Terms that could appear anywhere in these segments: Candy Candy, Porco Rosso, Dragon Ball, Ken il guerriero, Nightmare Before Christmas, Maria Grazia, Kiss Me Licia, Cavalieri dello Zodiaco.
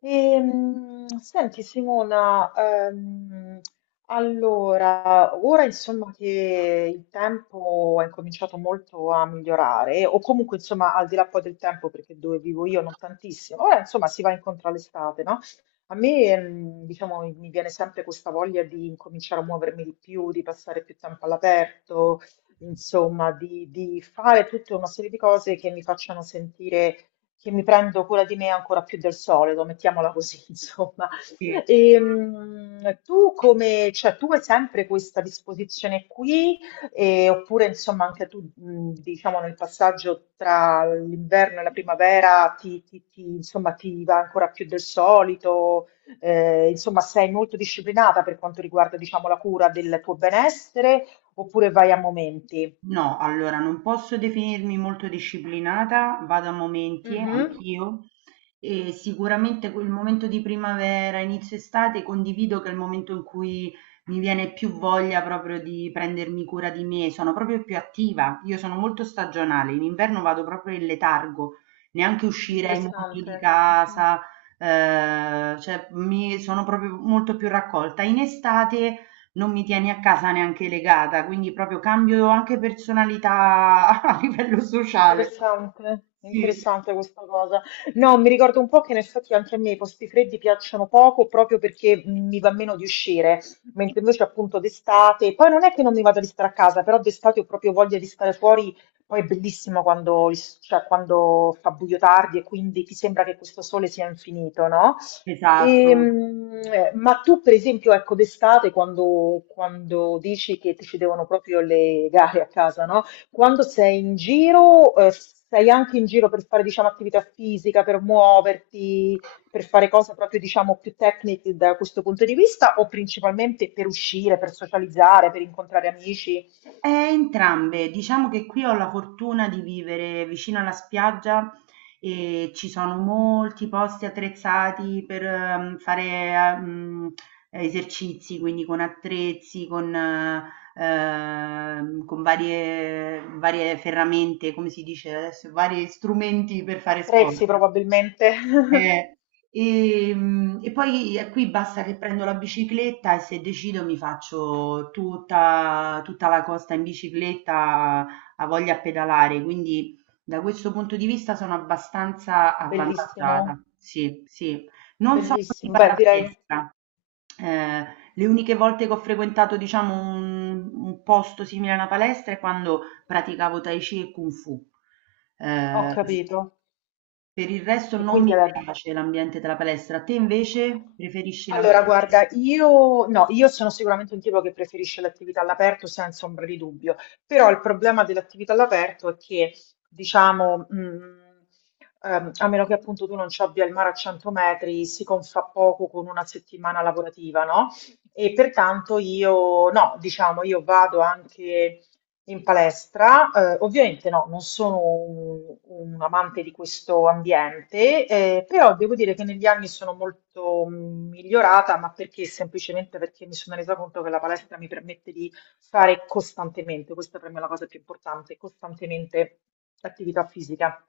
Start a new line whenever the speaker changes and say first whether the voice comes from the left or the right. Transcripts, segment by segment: left: Senti Simona, allora, ora insomma che il tempo è cominciato molto a migliorare, o comunque insomma al di là poi del tempo, perché dove vivo io non tantissimo, ora insomma si va incontro all'estate, no? A me, diciamo, mi viene sempre questa voglia di incominciare a muovermi di più, di passare più tempo all'aperto, insomma, di fare tutta una serie di cose che mi facciano sentire che mi prendo cura di me ancora più del solito, mettiamola così, insomma.
right: Sì.
left: Tu come, cioè, tu hai sempre questa disposizione qui, oppure insomma anche tu, diciamo, nel passaggio tra l'inverno e la primavera ti, insomma, ti va ancora più del solito, eh, insomma, sei molto disciplinata per quanto riguarda, diciamo, la cura del tuo benessere, oppure vai a momenti?
right: No, allora non posso definirmi molto disciplinata, vado a momenti,
left: Mhm.
right: anch'io, e sicuramente quel momento di primavera, inizio estate, condivido che è il momento in cui mi viene più voglia proprio di prendermi cura di me, sono proprio più attiva, io sono molto stagionale, in inverno vado proprio in letargo, neanche uscirei molto
left: Interessante.
right: di casa, cioè mi sono proprio molto più raccolta. In estate, non mi tieni a casa neanche legata, quindi proprio cambio anche personalità a livello sociale.
left: Interessante,
right: Sì,
left: interessante questa cosa. No, mi ricordo un po' che in effetti anche a me i posti freddi piacciono poco proprio perché mi va meno di uscire, mentre invece appunto d'estate, poi non è che non mi vada di stare a casa, però d'estate ho proprio voglia di stare fuori, poi è bellissimo quando, il- cioè, quando fa buio tardi e quindi ti sembra che questo sole sia infinito, no?
right: esatto.
left: Ma tu per esempio, ecco, d'estate quando, quando dici che ti ci devono proprio le gare a casa, no? Quando sei in giro, sei anche in giro per fare, diciamo, attività fisica, per muoverti, per fare cose proprio, diciamo, più tecniche da questo punto di vista, o principalmente per uscire, per socializzare, per incontrare amici?
right: E entrambe, diciamo che qui ho la fortuna di vivere vicino alla spiaggia e ci sono molti posti attrezzati per fare ehm, esercizi, quindi con attrezzi, con varie ferramente, come si dice adesso, vari strumenti per fare sport.
left: Prezzi probabilmente.
right: Eh, Poi qui basta che prendo la bicicletta e se decido mi faccio tutta la costa in bicicletta, a voglia a pedalare, quindi da questo punto di vista sono abbastanza avvantaggiata.
left: Bellissimo,
right: Sì, sì. Non sono
left: bellissimo.
right: tipo
left: Beh,
right: da
left: direi,
right: palestra. Eh, le uniche volte che ho frequentato, diciamo, un posto simile a una palestra è quando praticavo Tai Chi e Kung Fu.
left: ho
right: Eh,
left: capito.
right: per il resto
left: Che
right: non
left: quindi
right: mi
left: era
right: piace l'ambiente della palestra, te invece preferisci
left: allora, guarda,
right: l'ambiente?
left: io, no, io sono sicuramente un tipo che preferisce l'attività all'aperto senza ombra di dubbio, però il problema dell'attività all'aperto è che, diciamo, a meno che appunto tu non ci abbia il mare a 100 metri, si confà poco con una settimana lavorativa, no? E pertanto io, no, diciamo, io vado anche in palestra, ovviamente no, non sono un amante di questo ambiente, però devo dire che negli anni sono molto migliorata, ma perché? Semplicemente perché mi sono resa conto che la palestra mi permette di fare costantemente, questa per me è la cosa più importante, costantemente attività fisica.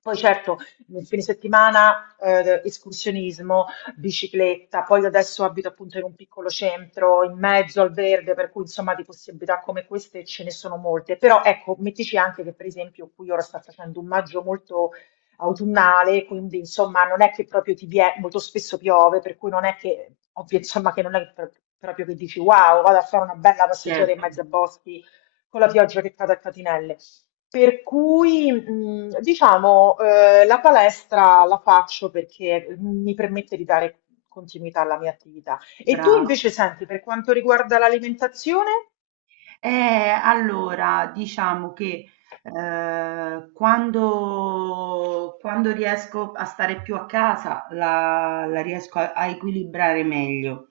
left: Poi certo, nel fine settimana, escursionismo, bicicletta, poi io adesso abito appunto in un piccolo centro in mezzo al verde, per cui insomma di possibilità come queste ce ne sono molte, però ecco, mettici anche che per esempio qui ora sta facendo un maggio molto autunnale, quindi insomma non è che proprio ti viene, molto spesso piove, per cui non è che, ovvio, insomma che non è proprio che dici wow, vado a fare una bella passeggiata in
right: Certo,
left: mezzo a boschi con la pioggia che cade a catinelle. Per cui, diciamo, la palestra la faccio perché mi permette di dare continuità alla mia attività. E tu
right: brava.
left: invece senti, per quanto riguarda l'alimentazione?
right: Eh, allora, diciamo che quando riesco a stare più a casa la riesco a, a equilibrare meglio.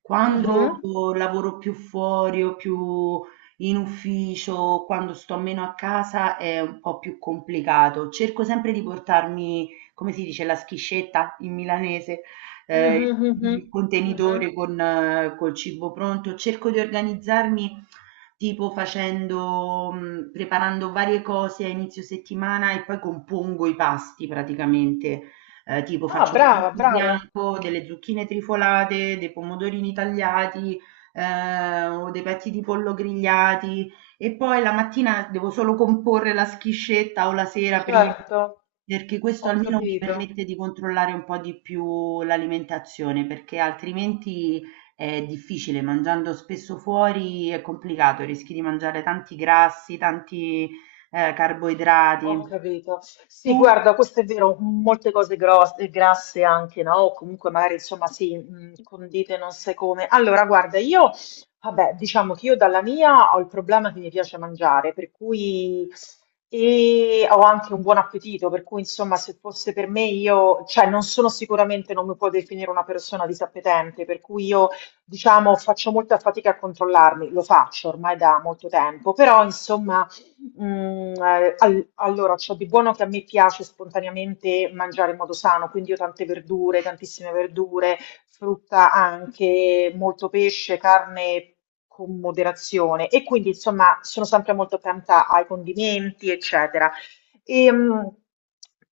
right: Quando
left: Mhm,
right: lavoro più fuori o più in ufficio, quando sto meno a casa è un po' più complicato. Cerco sempre di portarmi, come si dice, la schiscetta in milanese, ehm,
left: mhm, mhm,
right: il
left: mhm.
right: contenitore con col cibo pronto. Cerco di organizzarmi tipo facendo preparando varie cose a inizio settimana e poi compongo i pasti praticamente. Tipo
left: Ah,
right: faccio del
left: brava,
right: riso
left: brava,
right: bianco, delle zucchine trifolate, dei pomodorini tagliati, o dei petti di pollo grigliati. E poi la mattina devo solo comporre la schiscetta o la sera prima,
left: certo,
right: perché questo
left: ho
right: almeno mi
left: capito.
right: permette di controllare un po' di più l'alimentazione, perché altrimenti è difficile, mangiando spesso fuori è complicato, rischi di mangiare tanti grassi, tanti
left: Ho
right: carboidrati.
left: capito. Sì,
right: Tu?
left: guarda, questo è vero, molte cose grosse, grasse anche, no? O comunque magari, insomma, sì, condite non sai come. Allora, guarda, io, vabbè, diciamo che io dalla mia ho il problema che mi piace mangiare, per cui, e ho anche un buon appetito, per cui, insomma, se fosse per me, io, cioè, non sono sicuramente, non mi può definire una persona disappetente, per cui io, diciamo, faccio molta fatica a controllarmi, lo faccio ormai da molto tempo, però, insomma allora, ciò di buono che a me piace spontaneamente mangiare in modo sano, quindi io tante verdure, tantissime verdure, frutta anche, molto pesce, carne con moderazione e quindi insomma sono sempre molto attenta ai condimenti, eccetera. Ehm,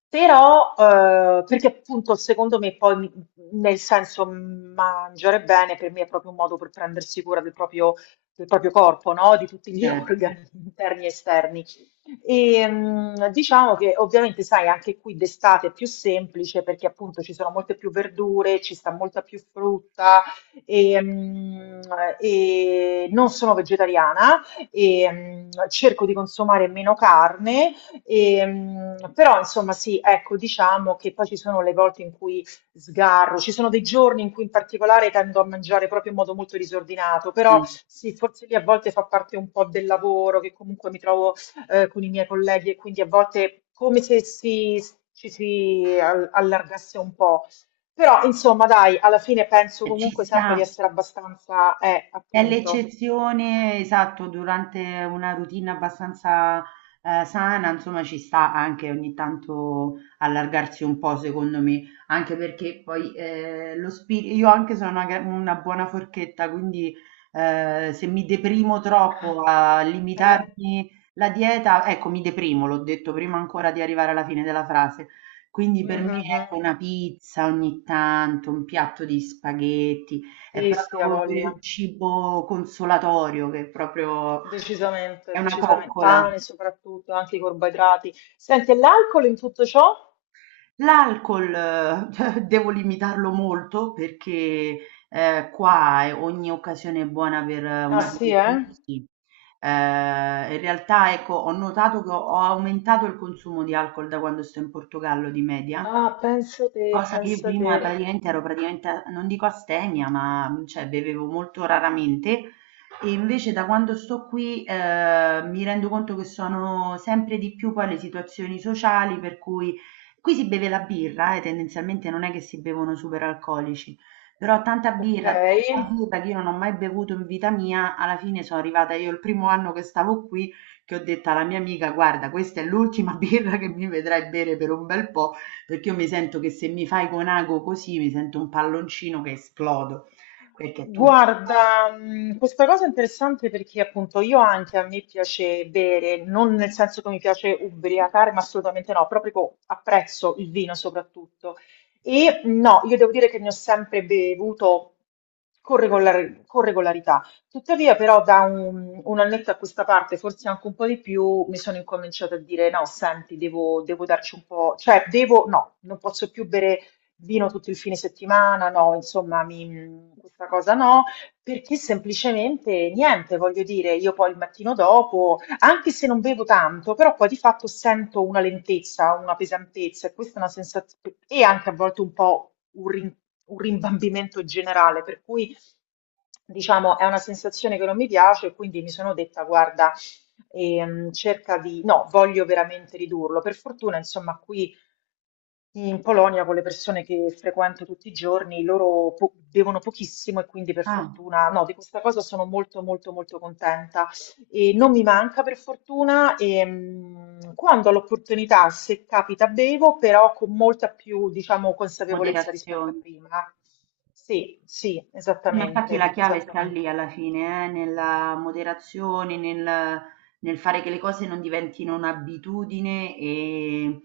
left: Però, perché appunto secondo me poi mi- nel senso mangiare bene per me è proprio un modo per prendersi cura del proprio corpo, no? Di tutti gli
right: Certo.
left: organi interni e esterni. E, diciamo che ovviamente, sai, anche qui d'estate è più semplice perché appunto ci sono molte più verdure, ci sta molta più frutta e, mh, e non sono vegetariana e cerco di consumare meno carne, e, però insomma sì, ecco, diciamo che poi ci sono le volte in cui sgarro, ci sono dei giorni in cui in particolare tendo a mangiare proprio in modo molto disordinato, però
right: Mm.
left: sì, forse lì a volte fa parte un po' del lavoro che comunque mi trovo con i miei colleghi e quindi a volte come se si, ci si allargasse un po'. Però insomma, dai, alla fine penso
right: E ci
left: comunque sempre di
right: sta.
left: essere abbastanza,
right: È
left: appunto.
right: l'eccezione, esatto, durante una routine abbastanza, sana, insomma ci sta anche ogni tanto allargarsi un po' secondo me, anche perché poi, lo spiri io anche sono una buona forchetta, quindi, se mi deprimo troppo a
left: Eh,
right: limitarmi la dieta ecco, mi deprimo, l'ho detto prima ancora di arrivare alla fine della frase. Quindi per me,
left: mhm.
right: ecco, una pizza ogni tanto, un piatto di spaghetti, è
left: Sì, sì, ha
right: proprio per
left: voglia.
right: il cibo consolatorio che è proprio è
left: Decisamente,
right: una
left: decisamente.
right: coccola.
left: Pane soprattutto, anche i carboidrati. Senti, e l'alcol in tutto ciò?
right: L'alcol devo limitarlo molto perché ogni occasione è buona per un
left: Ah sì, eh?
right: aperitivo, sì. In realtà, ecco, ho notato che ho aumentato il consumo di alcol da quando sto in Portogallo di media.
left: Ah, penso te,
right: Cosa che io
left: penso
right: prima
left: te.
right: praticamente non dico astemia, ma cioè bevevo molto raramente, e invece da quando sto qui mi rendo conto che sono sempre di più poi le situazioni sociali, per cui qui si beve la birra e tendenzialmente non è che si bevono super alcolici, però
left: Ok.
right: tanta birra che io non ho mai bevuto in vita mia. Alla fine sono arrivata io il primo anno che stavo qui che ho detto alla mia amica: guarda, questa è l'ultima birra che mi vedrai bere per un bel po'. Perché io mi sento che se mi fai con ago così, mi sento un palloncino che esplodo, perché tu...
left: Guarda, questa cosa è interessante perché appunto io anche a me piace bere, non nel senso che mi piace ubriacare, ma assolutamente no, proprio co- apprezzo il vino soprattutto. E no, io devo dire che ne ho sempre bevuto con con regolarità. Tuttavia, però, da un annetto a questa parte, forse anche un po' di più, mi sono incominciata a dire: no, senti, devo darci un po', cioè, devo, no, non posso più bere vino tutto il fine settimana, no, insomma, mi- questa cosa no, perché semplicemente niente, voglio dire, io poi il mattino dopo, anche se non bevo tanto, però poi di fatto sento una lentezza, una pesantezza, e questa è una sensazione, e anche a volte un po' un rimbambimento generale, per cui diciamo è una sensazione che non mi piace, e quindi mi sono detta, guarda, cerca di, no, voglio veramente ridurlo. Per fortuna, insomma, qui. Sì, in Polonia, con le persone che frequento tutti i giorni, loro bevono pochissimo e quindi per
right: Ah,
left: fortuna, no, di questa cosa sono molto molto molto contenta e non mi manca per fortuna e quando ho l'opportunità, se capita, bevo, però con molta più, diciamo, consapevolezza rispetto a
right: moderazione.
left: prima. Sì, sì,
right: Sì, ma infatti la
left: esattamente,
right: chiave sta lì
left: esattamente.
right: alla fine, nella moderazione, nel fare che le cose non diventino un'abitudine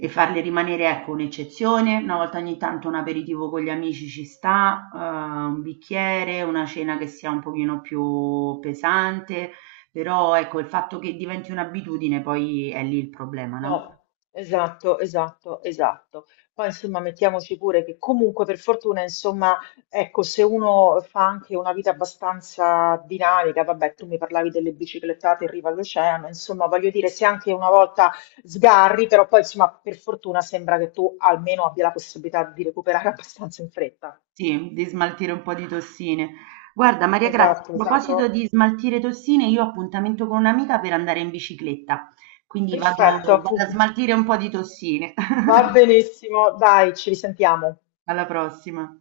right: e farli rimanere, ecco, un'eccezione. Una volta ogni tanto un aperitivo con gli amici ci sta, un bicchiere, una cena che sia un pochino più pesante, però ecco, il fatto che diventi un'abitudine poi è lì il problema, no?
left: No, esatto, esatto, esatto. Poi insomma mettiamoci pure che comunque per fortuna insomma ecco se uno fa anche una vita abbastanza dinamica, vabbè tu mi parlavi delle biciclettate in riva all'oceano, insomma voglio dire se anche una volta sgarri però poi insomma per fortuna sembra che tu almeno abbia la possibilità di recuperare abbastanza in fretta.
right: Sì, di smaltire un po' di tossine. Guarda, Maria Grazia, a
left: Esatto,
right: proposito
left: esatto.
right: di smaltire tossine, io ho appuntamento con un'amica per andare in bicicletta, quindi
left: Perfetto,
right: vado, vado a
left: appunto.
right: smaltire un po' di tossine.
left: Va benissimo, dai, ci risentiamo.
right: Alla prossima.